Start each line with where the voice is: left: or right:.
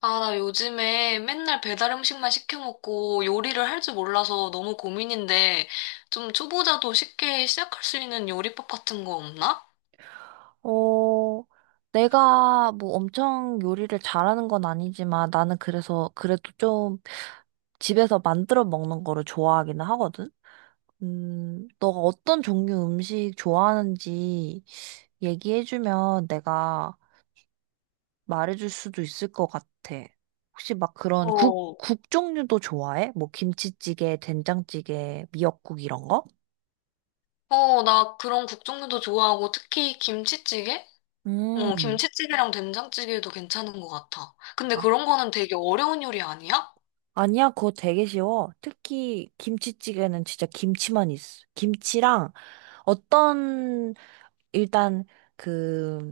left: 아, 나 요즘에 맨날 배달 음식만 시켜 먹고 요리를 할 줄 몰라서 너무 고민인데 좀 초보자도 쉽게 시작할 수 있는 요리법 같은 거 없나?
right: 어, 내가 뭐 엄청 요리를 잘하는 건 아니지만 나는 그래서 그래도 좀 집에서 만들어 먹는 거를 좋아하기는 하거든? 너가 어떤 종류 음식 좋아하는지 얘기해주면 내가 말해줄 수도 있을 것 같아. 혹시 막 그런 국,
left: 어,
right: 국 종류도 좋아해? 뭐 김치찌개, 된장찌개, 미역국 이런 거?
left: 어, 나 그런 국 종류도 좋아하고 특히 김치찌개? 어,
right: 음.
left: 김치찌개랑 된장찌개도 괜찮은 것 같아. 근데 그런 거는 되게 어려운 요리 아니야?
right: 아니야, 그거 되게 쉬워. 특히 김치찌개는 진짜 김치만 있어. 김치랑 어떤 일단 그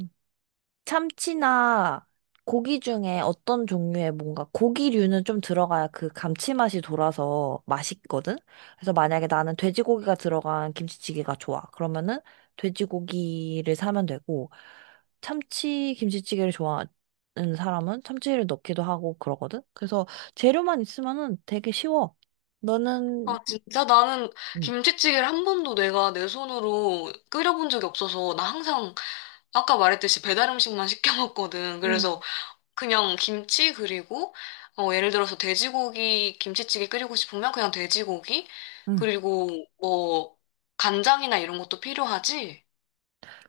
right: 참치나 고기 중에 어떤 종류의 뭔가 고기류는 좀 들어가야 그 감칠맛이 돌아서 맛있거든? 그래서 만약에 나는 돼지고기가 들어간 김치찌개가 좋아. 그러면은 돼지고기를 사면 되고, 참치 김치찌개를 좋아하는 사람은 참치를 넣기도 하고 그러거든? 그래서 재료만 있으면은 되게 쉬워. 너는,
left: 아, 진짜 나는
right: 응,
left: 김치찌개를 한 번도 내가 내 손으로 끓여본 적이 없어서 나 항상 아까 말했듯이 배달 음식만 시켜 먹거든. 그래서 그냥 김치 그리고 어, 예를 들어서 돼지고기 김치찌개 끓이고 싶으면 그냥 돼지고기
right: 응
left: 그리고 뭐 간장이나 이런 것도 필요하지?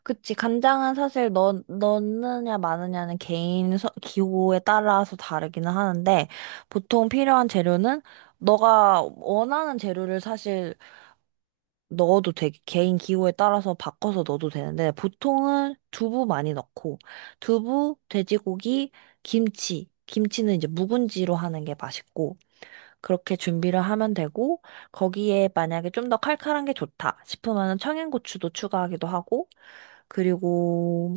right: 그치, 간장은 사실 넣느냐 마느냐는 개인 기호에 따라서 다르기는 하는데, 보통 필요한 재료는 너가 원하는 재료를 사실 넣어도 되, 개인 기호에 따라서 바꿔서 넣어도 되는데, 보통은 두부 많이 넣고, 두부, 돼지고기, 김치. 김치는 이제 묵은지로 하는 게 맛있고, 그렇게 준비를 하면 되고, 거기에 만약에 좀 더 칼칼한 게 좋다 싶으면 청양고추도 추가하기도 하고, 그리고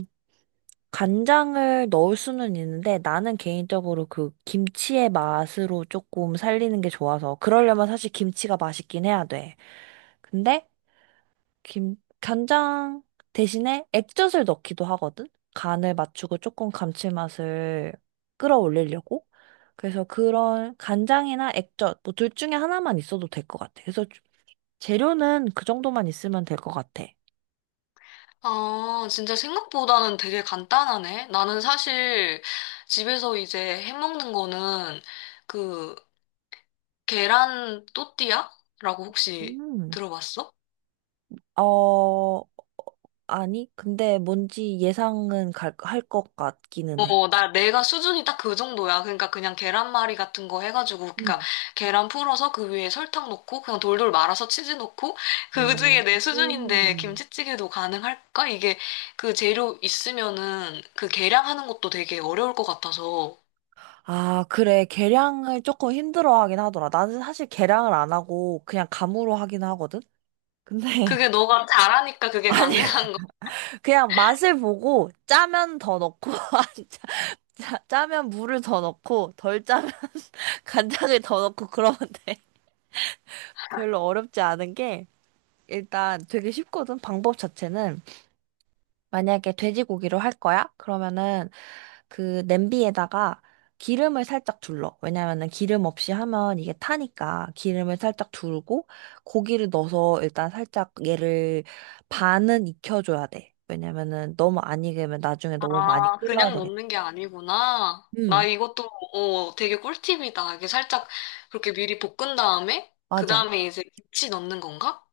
right: 간장을 넣을 수는 있는데 나는 개인적으로 그 김치의 맛으로 조금 살리는 게 좋아서 그러려면 사실 김치가 맛있긴 해야 돼. 근데 김 간장 대신에 액젓을 넣기도 하거든. 간을 맞추고 조금 감칠맛을 끌어올리려고. 그래서 그런 간장이나 액젓 뭐 둘 중에 하나만 있어도 될 것 같아. 그래서 재료는 그 정도만 있으면 될 것 같아.
left: 아, 진짜 생각보다는 되게 간단하네. 나는 사실 집에서 이제 해 먹는 거는 그 계란 또띠아라고 혹시
right: 음.
left: 들어봤어?
right: 어, 아니, 근데 뭔지 예상은 할 것 같기는 해.
left: 어, 내가 수준이 딱 그 정도야. 그러니까 그냥 계란말이 같은 거 해가지고, 그러니까
right: 응.
left: 계란 풀어서 그 위에 설탕 넣고, 그냥 돌돌 말아서 치즈 넣고, 그 중에 내 수준인데
right: 음.
left: 김치찌개도 가능할까? 이게 그 재료 있으면은 그 계량하는 것도 되게 어려울 것 같아서.
right: 아, 그래. 계량을 조금 힘들어 하긴 하더라. 나는 사실 계량을 안 하고 그냥 감으로 하긴 하거든? 근데,
left: 그게 너가 잘하니까 그게
right: 아니,
left: 가능한 거.
right: 그냥 맛을 보고 짜면 더 넣고, 짜, 짜면 물을 더 넣고, 덜 짜면 간장을 더 넣고 그러면 돼. 별로 어렵지 않은 게, 일단 되게 쉽거든, 방법 자체는. 만약에 돼지고기로 할 거야? 그러면은 그 냄비에다가 기름을 살짝 둘러. 왜냐면은 기름 없이 하면 이게 타니까 기름을 살짝 두르고 고기를 넣어서 일단 살짝 얘를 반은 익혀줘야 돼. 왜냐면은 너무 안 익으면 나중에 너무 많이
left: 아,
right: 끓여야
left: 그냥
right: 되겠다.
left: 넣는 게 아니구나. 나
right: 음,
left: 이것도, 어, 되게 꿀팁이다. 이게 살짝 그렇게 미리 볶은 다음에, 그
right: 맞아.
left: 다음에 이제 김치 넣는 건가?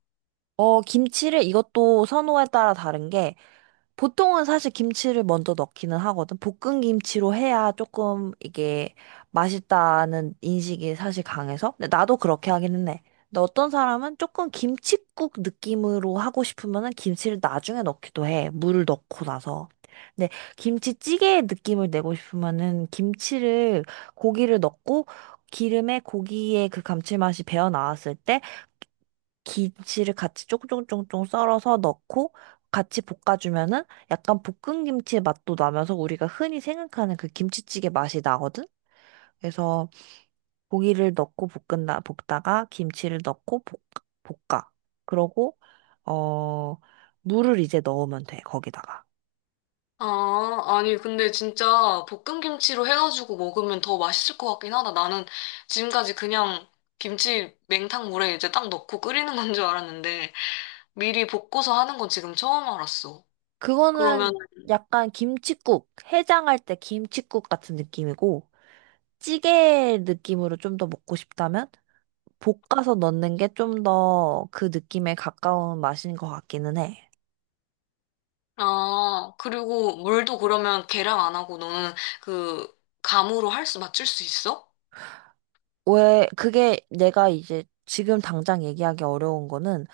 right: 어, 김치를 이것도 선호에 따라 다른 게 보통은 사실 김치를 먼저 넣기는 하거든. 볶은 김치로 해야 조금 이게 맛있다는 인식이 사실 강해서. 근데 나도 그렇게 하기는 해. 근데 어떤 사람은 조금 김칫국 느낌으로 하고 싶으면은 김치를 나중에 넣기도 해. 물을 넣고 나서. 근데 김치찌개의 느낌을 내고 싶으면은 김치를 고기를 넣고 기름에 고기의 그 감칠맛이 배어 나왔을 때 김치를 같이 쫑쫑쫑쫑 썰어서 넣고 같이 볶아주면은 약간 볶은 김치의 맛도 나면서 우리가 흔히 생각하는 그 김치찌개 맛이 나거든? 그래서 고기를 넣고 볶은다, 볶다가 김치를 넣고 볶아. 그러고, 어, 물을 이제 넣으면 돼, 거기다가.
left: 아, 아니, 근데 진짜 볶음김치로 해가지고 먹으면 더 맛있을 것 같긴 하다. 나는 지금까지 그냥 김치 냉탕물에 이제 딱 넣고 끓이는 건 줄 알았는데, 미리 볶고서 하는 건 지금 처음 알았어.
right: 그거는
left: 그러면,
right: 약간 김칫국, 해장할 때 김칫국 같은 느낌이고, 찌개 느낌으로 좀 더 먹고 싶다면, 볶아서 넣는 게 좀 더 그 느낌에 가까운 맛인 것 같기는 해.
left: 아, 그리고 물도 그러면 계량 안 하고 너는 그 감으로 할 수, 맞출 수 있어?
right: 왜, 그게 내가 이제 지금 당장 얘기하기 어려운 거는,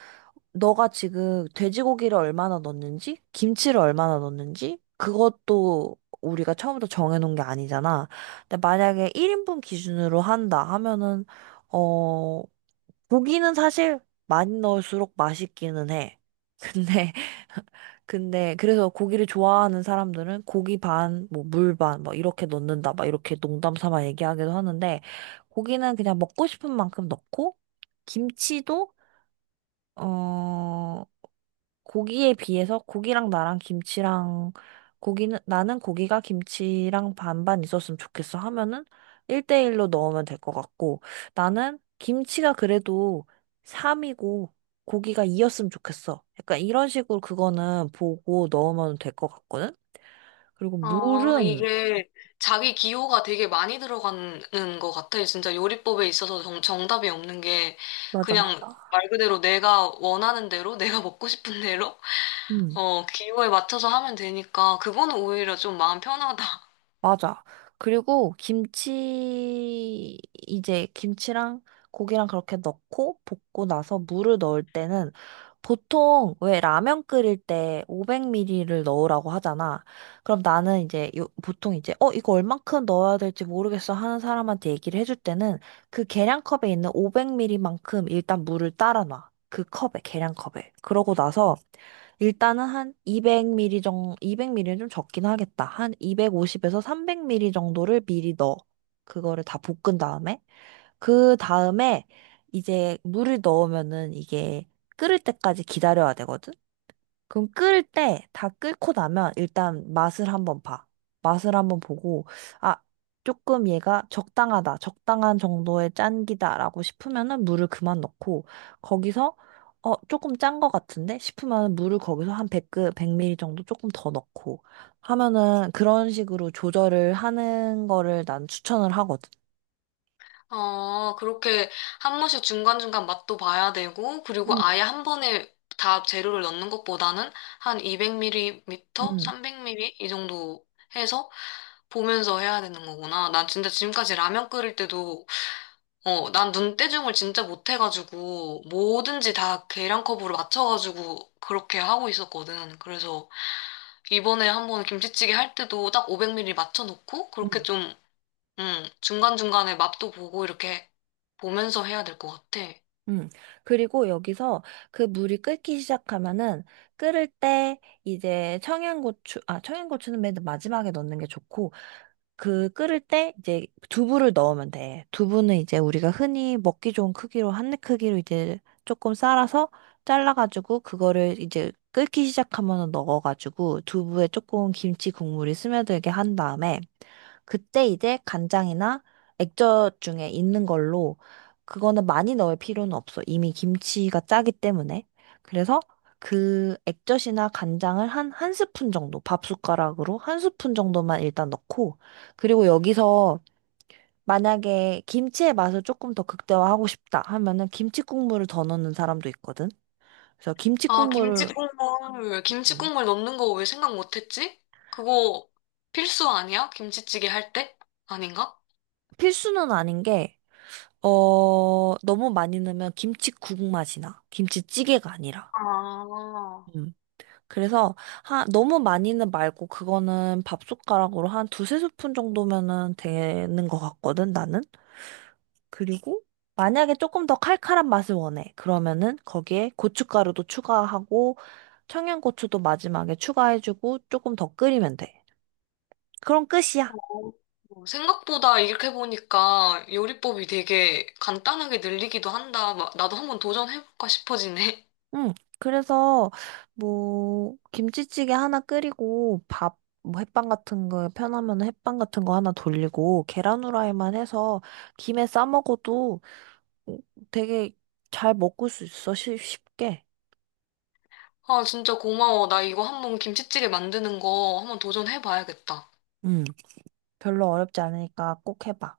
right: 너가 지금 돼지고기를 얼마나 넣는지, 김치를 얼마나 넣는지, 그것도 우리가 처음부터 정해놓은 게 아니잖아. 근데 만약에 1인분 기준으로 한다 하면은, 어, 고기는 사실 많이 넣을수록 맛있기는 해. 근데 근데 그래서 고기를 좋아하는 사람들은 고기 반, 뭐 물 반, 뭐 이렇게 넣는다, 막 이렇게 농담 삼아 얘기하기도 하는데 고기는 그냥 먹고 싶은 만큼 넣고 김치도 어 고기에 비해서 고기랑 나랑 김치랑 고기는 나는 고기가 김치랑 반반 있었으면 좋겠어 하면은 1대1로 넣으면 될 것 같고 나는 김치가 그래도 3이고 고기가 2였으면 좋겠어. 약간 이런 식으로 그거는 보고 넣으면 될 것 같거든. 그리고
left: 아,
right: 물은
left: 이게 자기 기호가 되게 많이 들어가는 것 같아. 진짜 요리법에 있어서 정답이 없는 게
right: 맞아
left: 그냥
right: 맞아.
left: 말 그대로 내가 원하는 대로, 내가 먹고 싶은 대로, 어, 기호에 맞춰서 하면 되니까 그거는 오히려 좀 마음 편하다.
right: 맞아. 그리고 김치, 이제 김치랑 고기랑 그렇게 넣고 볶고 나서 물을 넣을 때는 보통 왜 라면 끓일 때 500ml를 넣으라고 하잖아. 그럼 나는 이제 요, 보통 이제 어, 이거 얼만큼 넣어야 될지 모르겠어 하는 사람한테 얘기를 해줄 때는 그 계량컵에 있는 500ml만큼 일단 물을 따라 놔. 그 컵에, 계량컵에. 그러고 나서 일단은 한 200ml 정도, 200ml는 좀 적긴 하겠다. 한 250에서 300ml 정도를 미리 넣어. 그거를 다 볶은 다음에. 그 다음에 이제 물을 넣으면은 이게 끓을 때까지 기다려야 되거든? 그럼 끓을 때 다 끓고 나면 일단 맛을 한번 봐. 맛을 한번 보고, 아, 조금 얘가 적당하다. 적당한 정도의 짠기다라고 싶으면은 물을 그만 넣고, 거기서, 어, 조금 짠 것 같은데? 싶으면 물을 거기서 한 100, 1리 ml 정도 조금 더 넣고 하면은 그런 식으로 조절을 하는 거를 난 추천을 하거든.
left: 어, 그렇게 한 번씩 중간중간 맛도 봐야 되고, 그리고 아예
right: 음,
left: 한 번에 다 재료를 넣는 것보다는 한 200ml
right: 음.
left: 300ml 이 정도 해서 보면서 해야 되는 거구나. 난 진짜 지금까지 라면 끓일 때도, 어, 난 눈대중을 진짜 못해가지고, 뭐든지 다 계량컵으로 맞춰가지고, 그렇게 하고 있었거든. 그래서, 이번에 한번 김치찌개 할 때도 딱 500ml 맞춰놓고, 그렇게
right: 음.
left: 좀, 중간중간에 맛도 보고, 이렇게 보면서 해야 될 것 같아.
right: 음. 그리고 여기서 그 물이 끓기 시작하면은 끓을 때 이제 청양고추, 아, 청양고추는 맨 마지막에 넣는 게 좋고 그 끓을 때 이제 두부를 넣으면 돼. 두부는 이제 우리가 흔히 먹기 좋은 크기로 한입 크기로 이제 조금 썰어서 잘라가지고 그거를 이제 끓기 시작하면 넣어가지고 두부에 조금 김치 국물이 스며들게 한 다음에 그때 이제 간장이나 액젓 중에 있는 걸로 그거는 많이 넣을 필요는 없어. 이미 김치가 짜기 때문에. 그래서 그 액젓이나 간장을 한 한 스푼 정도, 밥 숟가락으로 한 스푼 정도만 일단 넣고 그리고 여기서 만약에 김치의 맛을 조금 더 극대화하고 싶다 하면은 김치 국물을 더 넣는 사람도 있거든. 그래서 김치
left: 아, 김치
right: 국물을
left: 국물, 김치
right: 음,
left: 국물 넣는 거 왜 생각 못했지? 그거 필수 아니야? 김치찌개 할 때? 아닌가?
right: 필수는 아닌 게, 어, 너무 많이 넣으면 김치국 맛이 나. 김치찌개가 아니라.
left: 아.
right: 음. 그래서 하, 너무 많이는 말고 그거는 밥숟가락으로 한 두세 스푼 정도면은 되는 것 같거든, 나는. 그리고 만약에 조금 더 칼칼한 맛을 원해. 그러면은 거기에 고춧가루도 추가하고 청양고추도 마지막에 추가해주고 조금 더 끓이면 돼. 그럼 끝이야.
left: 어, 생각보다 이렇게 보니까 요리법이 되게 간단하게 늘리기도 한다. 막 나도 한번 도전해볼까 싶어지네.
right: 응. 그래서 뭐 김치찌개 하나 끓이고 밥 뭐 햇반 같은 거 편하면 햇반 같은 거 하나 돌리고 계란 후라이만 해서 김에 싸 먹어도 되게 잘 먹을 수 있어. 쉽게.
left: 아, 진짜 고마워. 나 이거 한번 김치찌개 만드는 거 한번 도전해봐야겠다.
right: 응. 별로 어렵지 않으니까 꼭 해봐.